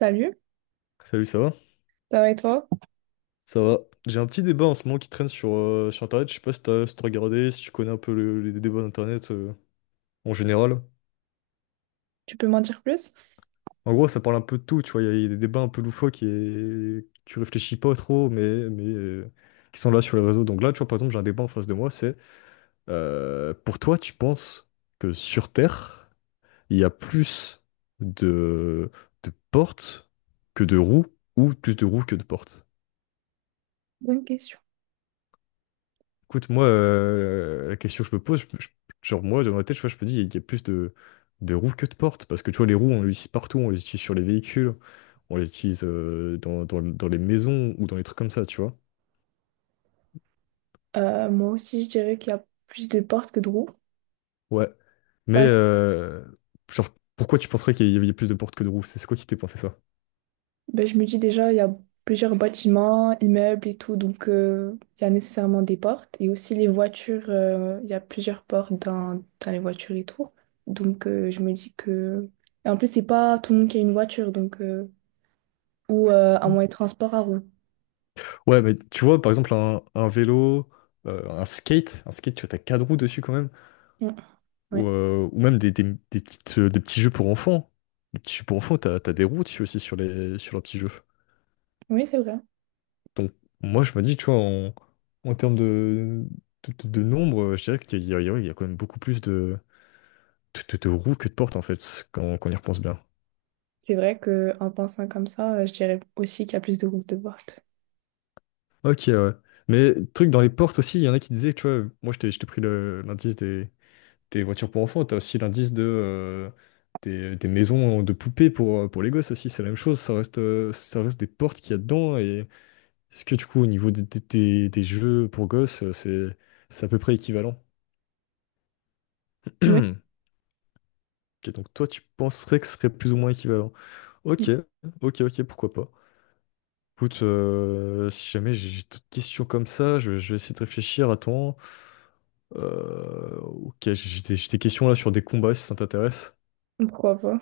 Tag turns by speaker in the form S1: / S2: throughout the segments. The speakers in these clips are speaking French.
S1: Salut,
S2: Salut, ça va?
S1: ça va et toi?
S2: Ça va. J'ai un petit débat en ce moment qui traîne sur Internet. Je sais pas si t'as regardé, si tu connais un peu les débats d'Internet en général.
S1: Tu peux m'en dire plus?
S2: En gros, ça parle un peu de tout, tu vois. Il y a des débats un peu loufoques et que tu réfléchis pas trop, mais qui sont là sur les réseaux. Donc là, tu vois, par exemple, j'ai un débat en face de moi, c'est, pour toi, tu penses que sur Terre, il y a plus de, de portes que de roues ou plus de roues que de portes?
S1: Bonne question.
S2: Écoute, moi, la question que je me pose, genre moi, dans ma tête, tu vois, je me dis, il y a plus de roues que de portes, parce que tu vois, les roues, on les utilise partout, on les utilise sur les véhicules, on les utilise dans les maisons ou dans les trucs comme ça, tu vois.
S1: Moi aussi, je dirais qu'il y a plus de portes que de roues.
S2: Ouais. Mais,
S1: Parce-
S2: genre, pourquoi tu penserais qu'il y avait plus de portes que de roues? C'est quoi qui t'est pensé ça?
S1: ben, je me dis déjà, il y a plusieurs bâtiments, immeubles et tout, donc il y a nécessairement des portes. Et aussi les voitures, il y a plusieurs portes dans les voitures et tout. Donc je me dis que. Et en plus, c'est pas tout le monde qui a une voiture, donc, ou un moyen de transport à roues.
S2: Ouais, mais tu vois, par exemple, un vélo, un skate, tu vois, t'as quatre roues dessus quand même,
S1: Mm,
S2: ou,
S1: ouais.
S2: euh, ou même des petits jeux pour enfants. Les petits jeux pour enfants, t'as des roues dessus aussi sur leurs petits jeux.
S1: Oui, c'est vrai.
S2: Donc, moi, je me dis, tu vois, en termes de nombre, je dirais qu'il y a, il y a quand même beaucoup plus de roues que de portes, en fait, quand on y repense bien.
S1: C'est vrai qu'en pensant comme ça, je dirais aussi qu'il y a plus de roues que de portes.
S2: Ok, ouais. Mais truc dans les portes aussi, il y en a qui disaient, tu vois, moi, je t'ai pris l'indice des tes voitures pour enfants, t'as aussi l'indice des maisons de poupées pour les gosses aussi, c'est la même chose, ça reste des portes qu'il y a dedans, et est-ce que du coup au niveau des jeux pour gosses, c'est à peu près équivalent?
S1: Oui.
S2: Ok, donc toi tu penserais que ce serait plus ou moins équivalent. Ok, ok, ok, pourquoi pas. Écoute, si jamais j'ai d'autres questions comme ça, je vais essayer de réfléchir. Attends. Ok, j'ai des questions là sur des combats si ça t'intéresse.
S1: Pourquoi pas?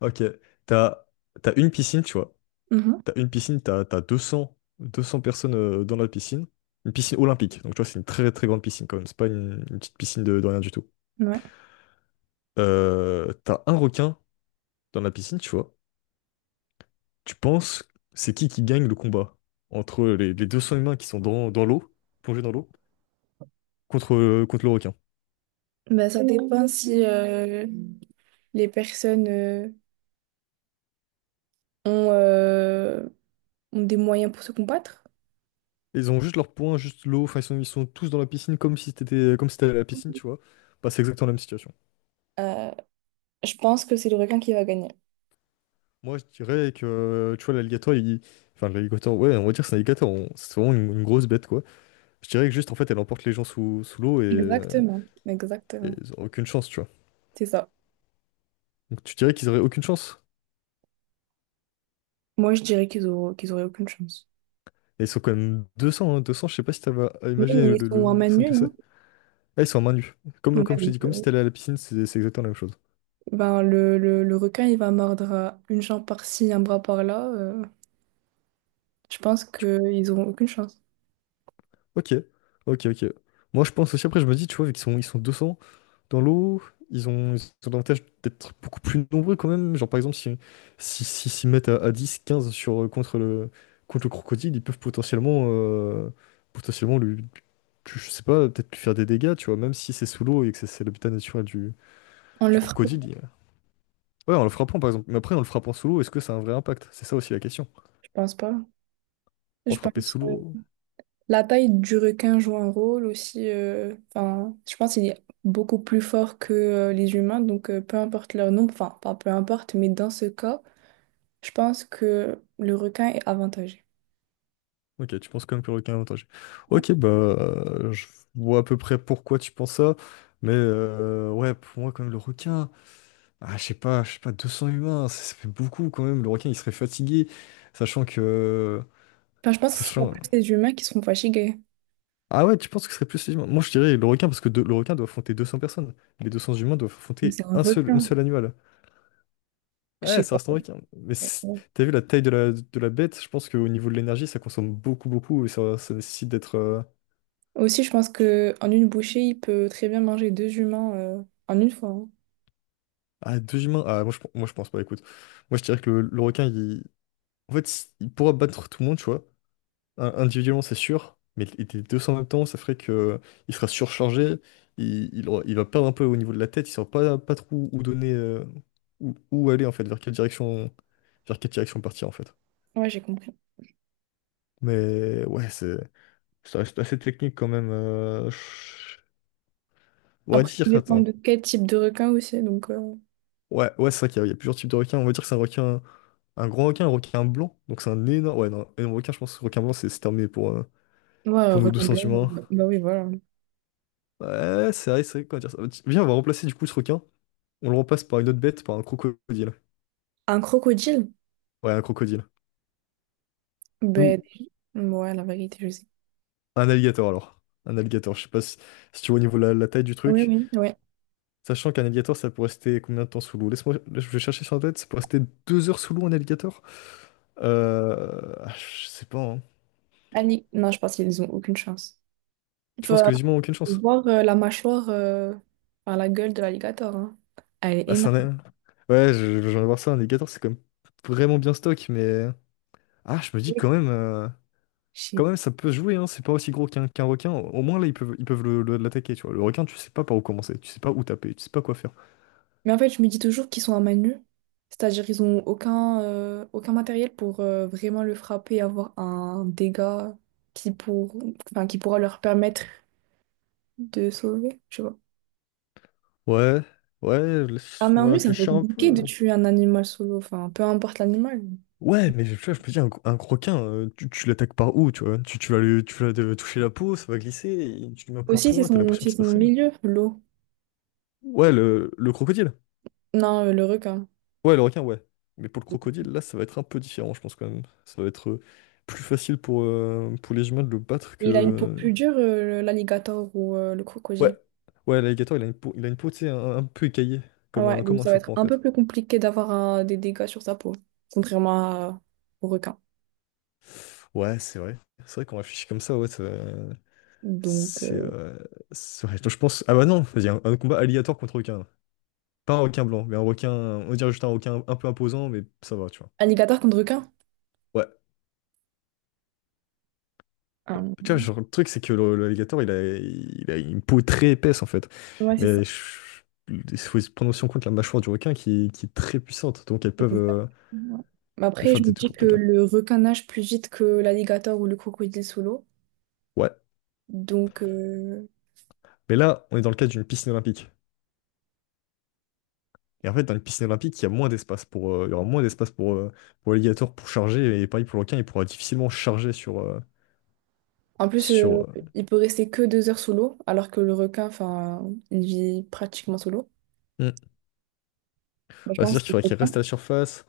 S2: Ok, t'as, t'as une piscine, tu vois.
S1: Mhm,
S2: T'as une piscine, t'as deux cents personnes dans la piscine. Une piscine olympique. Donc, tu vois, c'est une très, très grande piscine quand même. C'est pas une petite piscine de rien du tout.
S1: ouais.
S2: T'as un requin dans la piscine, tu vois. Tu penses, c'est qui gagne le combat entre les 200 humains qui sont dans l'eau, plongés dans l'eau, contre le requin.
S1: Ben, ça dépend si les personnes ont, euh, ont des moyens pour se combattre.
S2: Ils ont juste leur poing, juste l'eau. Enfin, ils sont tous dans la piscine comme si t'étais, comme si t'allais à la piscine, tu vois. Bah, c'est exactement la même situation.
S1: Euh, je pense que c'est le requin qui va gagner.
S2: Moi, je dirais tu vois, l'alligator, il. Enfin, l'alligator, ouais, on va dire que c'est un alligator. C'est vraiment une grosse bête, quoi. Je dirais que juste, en fait, elle emporte les gens sous l'eau et, euh,
S1: Exactement,
S2: et
S1: exactement.
S2: ils ont aucune chance, tu vois.
S1: C'est ça.
S2: Donc tu dirais qu'ils auraient aucune chance.
S1: Moi, je dirais qu'ils auront, qu'ils auraient aucune chance.
S2: Et ils sont quand même 200, hein, 200, je sais pas si t'as à
S1: Oui,
S2: imaginer
S1: mais
S2: le,
S1: ils
S2: le
S1: sont
S2: le
S1: en
S2: nombre de
S1: man
S2: personnes
S1: nue,
S2: que
S1: non?
S2: c'est. Ah, ils sont à main nue. Comme,
S1: Ouais,
S2: comme je t'ai
S1: donc,
S2: dit, comme si t'allais à la piscine, c'est exactement la même chose.
S1: ben, le requin, il va mordre à une jambe par-ci, un bras par-là. Je pense qu'ils auront aucune chance.
S2: Ok, ok, ok. Moi, je pense aussi, après, je me dis, tu vois, vu qu'ils sont 200 dans l'eau, ils ont l'avantage d'être beaucoup plus nombreux quand même. Genre, par exemple, s'ils mettent à 10, 15 contre le crocodile, ils peuvent potentiellement lui, je sais pas, peut-être lui faire des dégâts, tu vois, même si c'est sous l'eau et que c'est l'habitat naturel
S1: On
S2: du
S1: le frappe,
S2: crocodile. Ouais, en le frappant, par exemple. Mais après, en le frappant sous l'eau, est-ce que ça a un vrai impact? C'est ça aussi la question.
S1: je pense pas.
S2: On va
S1: Je
S2: frapper
S1: pense.
S2: sous l'eau.
S1: La taille du requin joue un rôle aussi. Enfin, je pense qu'il est beaucoup plus fort que les humains, donc peu importe leur nombre, enfin, pas peu importe, mais dans ce cas, je pense que le requin est avantagé.
S2: Ok, tu penses quand même que le requin a avantage. Ok, bah, je vois à peu près pourquoi tu penses ça, mais ouais, pour moi, quand même, le requin, ah, je sais pas, 200 humains, ça fait beaucoup quand même. Le requin, il serait fatigué, sachant que.
S1: Enfin, je pense que ce sera
S2: Sachant.
S1: plus les humains qui seront fatigués.
S2: Ah ouais, tu penses que ce serait plus les humains? Moi, je dirais le requin, parce que le requin doit affronter 200 personnes. Les 200 humains doivent
S1: Mais
S2: affronter
S1: c'est un
S2: un seul, une
S1: requin.
S2: seule animal.
S1: Je
S2: Ouais,
S1: sais
S2: ça
S1: pas.
S2: reste un requin. Mais
S1: Ouais.
S2: t'as vu la taille de la bête? Je pense qu'au niveau de l'énergie, ça consomme beaucoup, beaucoup, et ça nécessite d'être.
S1: Aussi, je pense que en une bouchée, il peut très bien manger deux humains, en une fois. Hein.
S2: Ah, deux humains? Ah, moi je pense pas, écoute. Moi je dirais que le requin, il. En fait, il pourra battre tout le monde, tu vois. Individuellement, c'est sûr, mais les deux en même temps, ça ferait que il, sera surchargé, il va perdre un peu au niveau de la tête, il saura pas trop où donner, où aller en fait, vers quelle direction partir en fait.
S1: Ouais, j'ai compris.
S2: Mais ouais, ça reste assez technique quand même. On va
S1: Après, ça
S2: dire,
S1: dépend
S2: attends.
S1: de quel type de requin aussi. Donc,
S2: Ouais, ouais, c'est vrai qu'il y a plusieurs types de requins. On va dire que c'est un requin, un grand requin, un requin blanc. Donc c'est un énorme, ouais, non, un énorme requin. Je pense que requin blanc, c'est terminé pour, euh,
S1: ouais,
S2: pour nos deux
S1: requin
S2: sens
S1: blanc.
S2: humains.
S1: Bah oui, voilà.
S2: Ouais, c'est vrai, comment dire ça. Viens, on va remplacer du coup ce requin. On le remplace par une autre bête, par un crocodile.
S1: Un crocodile?
S2: Ouais, un crocodile. Ou
S1: Ben, ouais, la vérité, je sais.
S2: un alligator alors. Un alligator, je sais pas si tu vois au niveau de la taille du
S1: Oui,
S2: truc.
S1: oui, oui.
S2: Sachant qu'un alligator, ça peut rester combien de temps sous l'eau? Laisse-moi, je vais chercher sur Internet, ça peut rester 2 heures sous l'eau, un alligator. Ah, je sais pas, hein.
S1: Non, je pense qu'ils ont aucune chance. Il
S2: Tu
S1: faut
S2: penses que les humains ont aucune chance?
S1: voir la mâchoire, enfin, la gueule de l'alligator. Hein. Elle est
S2: Ah, c'est
S1: énorme.
S2: un. Ouais, je viens de voir ça, un Légator, c'est quand même vraiment bien stock, mais. Ah, je me dis
S1: Je
S2: quand même.
S1: sais.
S2: Quand même, ça peut se jouer, hein, c'est pas aussi gros qu'un requin. Au moins, là, ils peuvent l'attaquer, tu vois. Le requin, tu sais pas par où commencer, tu sais pas où taper, tu sais pas quoi faire.
S1: Mais en fait, je me dis toujours qu'ils sont à main nue. C'est-à-dire qu'ils ont aucun matériel pour vraiment le frapper et avoir un dégât qui, enfin, qui pourra leur permettre de sauver. Je sais pas.
S2: Ouais, ouais,
S1: À main
S2: laisse-moi
S1: nue, c'est un peu
S2: réfléchir un
S1: compliqué de
S2: peu.
S1: tuer un animal solo. Enfin, peu importe l'animal.
S2: Ouais, mais tu vois, je me dis, un requin, tu l'attaques par où, tu vois? Tu vas le toucher la peau, ça va glisser, et tu lui mets un coup de
S1: Aussi, c'est
S2: poing, t'as
S1: son,
S2: l'impression
S1: c'est
S2: qu'il se passe
S1: son
S2: rien.
S1: milieu, l'eau.
S2: Ouais, le crocodile.
S1: Non, le requin.
S2: Ouais, le requin, ouais. Mais pour le crocodile, là, ça va être un peu différent, je pense quand même. Ça va être plus facile pour les humains de le battre que.
S1: Il a une peau
S2: euh,
S1: plus dure, l'alligator ou le
S2: Ouais,
S1: crocodile.
S2: ouais, l'alligator, il a une peau, tu sais, un peu écaillée,
S1: Ah
S2: comme
S1: ouais,
S2: un,
S1: donc
S2: comme un
S1: ça va être
S2: serpent en
S1: un
S2: fait.
S1: peu plus compliqué d'avoir des dégâts sur sa peau, contrairement au requin.
S2: Ouais, c'est vrai. C'est vrai qu'on réfléchit comme ça, ouais.
S1: Donc,
S2: C'est. euh, c'est vrai. Donc, je pense. Ah bah non, vas-y, un combat alligator contre requin. Pas un requin blanc, mais un requin. On dirait juste un requin un peu imposant, mais ça va, tu vois.
S1: alligator contre requin?
S2: Ouais.
S1: Ah,
S2: Tu vois, genre, le truc, c'est que l'alligator, il a une peau très épaisse, en fait.
S1: ouais, c'est ça.
S2: Mais il faut se prendre aussi en compte la mâchoire du requin qui est très puissante. Donc, elles peuvent,
S1: Exact.
S2: euh,
S1: Ouais. Mais
S2: peuvent
S1: après,
S2: faire
S1: je me
S2: des tout
S1: dis
S2: lourds
S1: que
S2: dégâts.
S1: le requin nage plus vite que l'alligator ou le crocodile sous l'eau.
S2: Ouais.
S1: Donc,
S2: Mais là, on est dans le cadre d'une piscine olympique. Et en fait, dans une piscine olympique, il y aura moins d'espace pour l'alligator pour charger. Et pareil pour le requin, il pourra difficilement charger sur.
S1: en plus,
S2: Sur
S1: il peut rester que 2 heures sous l'eau, alors que le requin, enfin, il vit pratiquement sous l'eau.
S2: hmm.
S1: Bah, je
S2: Ouais,
S1: pense
S2: c'est-à-dire
S1: que
S2: qu'il faudrait
S1: c'est le
S2: qu'il
S1: requin.
S2: reste à la surface.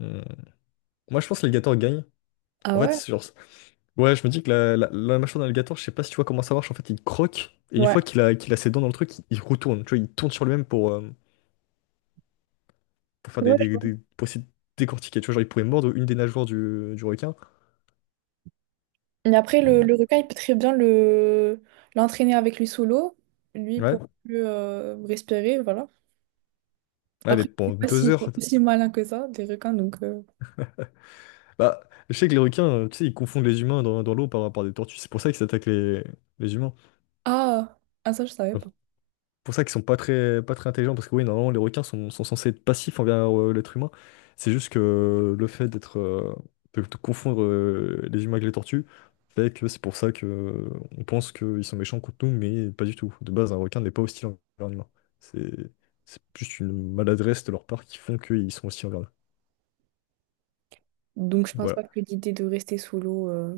S2: Hmm. Moi, je pense que l'alligator gagne.
S1: Ah
S2: En fait,
S1: ouais?
S2: c'est genre. Ouais, je me dis que la mâchoire d'un alligator, je sais pas si tu vois comment ça marche, en fait, il croque, et une
S1: Ouais.
S2: fois qu'il a ses dents dans le truc, il retourne, tu vois, il tourne sur lui-même pour faire
S1: Ouais,
S2: pour essayer de décortiquer, tu vois, genre, il pourrait mordre une des nageoires du requin.
S1: mais après, le,
S2: Euh,
S1: le requin, il peut très bien le l'entraîner avec lui sous l'eau, lui
S2: Ouais,
S1: pour mieux respirer, voilà.
S2: ouais, mais
S1: Après, je
S2: pendant
S1: sais pas
S2: deux
S1: s'ils
S2: heures.
S1: sont aussi malins que ça, des requins, donc.
S2: Bah, je sais que les requins, tu sais, ils confondent les humains dans l'eau par des tortues, c'est pour ça qu'ils attaquent les humains.
S1: Ah, ah, ça, je savais pas.
S2: Pour ça qu'ils sont pas très, pas très intelligents, parce que oui, normalement, les requins sont censés être passifs envers l'être humain. C'est juste que le fait d'être, de confondre les humains avec les tortues, fait que c'est pour ça que on pense qu'ils sont méchants contre nous, mais pas du tout. De base, un requin n'est pas hostile envers un humain. C'est, c'est juste une maladresse de leur part qui font qu'ils sont hostiles envers nous.
S1: Donc, je pense pas
S2: Voilà.
S1: que l'idée de rester sous l'eau... euh,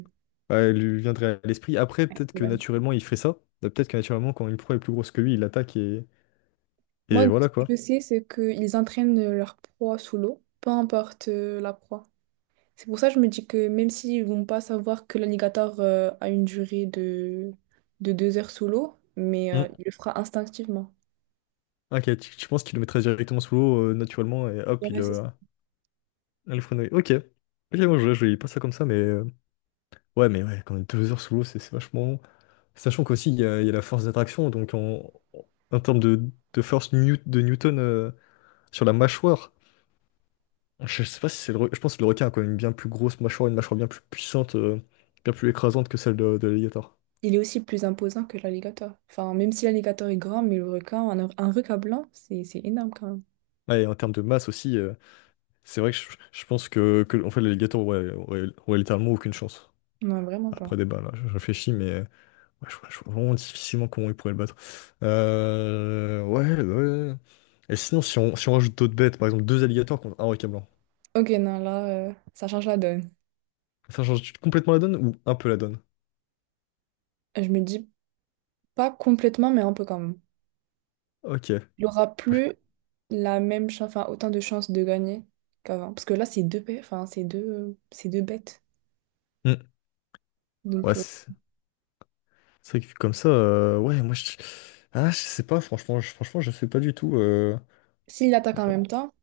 S2: Ouais, elle lui viendrait à l'esprit. Après, peut-être que
S1: ouais.
S2: naturellement, il ferait ça. Bah, peut-être que naturellement, quand une proie est plus grosse que lui, il l'attaque et,
S1: Moi,
S2: et
S1: ce
S2: voilà quoi.
S1: que je sais, c'est qu'ils entraînent leur proie sous l'eau, peu importe la proie. C'est pour ça que je me dis que même s'ils vont pas savoir que l'alligator a une durée de 2 heures sous l'eau, mais il le fera instinctivement.
S2: Ah, ok, tu penses qu'il le mettrait directement sous l'eau naturellement et hop, il,
S1: Ouais, c'est
S2: euh, le freinerait. Ok. Ok, moi je voyais pas ça comme ça, mais ouais, mais ouais, quand même 2 heures sous l'eau, c'est vachement long. Sachant qu'aussi, il y a la force d'attraction, donc en termes de force de Newton sur la mâchoire, je sais pas si c'est le. Je pense que le requin a quand même une bien plus grosse mâchoire, une mâchoire bien plus puissante, bien plus écrasante que celle de l'alligator.
S1: Il est aussi plus imposant que l'alligator. Enfin, même si l'alligator est grand, mais le requin, un requin blanc, c'est énorme quand même.
S2: Ouais, et en termes de masse aussi, c'est vrai que je pense que en fait, l'alligator, ouais, ouais, ouais, littéralement aucune chance.
S1: Non, vraiment pas.
S2: Après débat, là, je réfléchis, mais. Ouais, je vois vraiment difficilement comment ils pourraient le battre. Ouais, ouais. Ouais. Et sinon, si on rajoute d'autres bêtes, par exemple deux alligators contre un requin blanc,
S1: Ok, non, là, ça change la donne.
S2: ça change complètement la donne ou un peu la donne?
S1: Je me dis pas complètement, mais un peu quand même.
S2: Ok.
S1: Il aura plus la même chance, enfin, autant de chances de gagner qu'avant. Parce que là, c'est deux, enfin, c'est deux bêtes.
S2: Hmm. Ouais,
S1: Donc,
S2: c'est vrai que vu comme ça, ouais, moi je. Ah, je sais pas, franchement, je sais pas du tout.
S1: s'il attaque
S2: Bah,
S1: en même temps,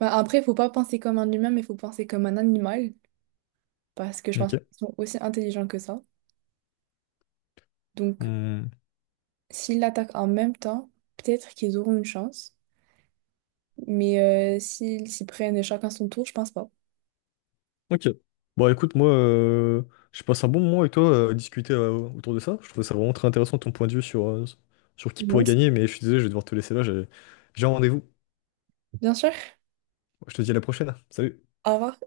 S1: bah, après, il faut pas penser comme un humain, mais il faut penser comme un animal. Parce que je pense
S2: ok.
S1: qu'ils sont aussi intelligents que ça. Donc,
S2: Hmm.
S1: s'ils l'attaquent en même temps, peut-être qu'ils auront une chance. Mais s'ils s'y prennent chacun son tour, je pense pas.
S2: Ok. Bon, écoute, moi, je passe un bon moment avec toi à discuter autour de ça. Je trouvais ça vraiment très intéressant ton point de vue sur qui
S1: Moi
S2: pourrait
S1: aussi.
S2: gagner, mais je suis désolé, je vais devoir te laisser là, j'ai un rendez-vous.
S1: Bien sûr.
S2: Je te dis à la prochaine. Salut.
S1: Au revoir.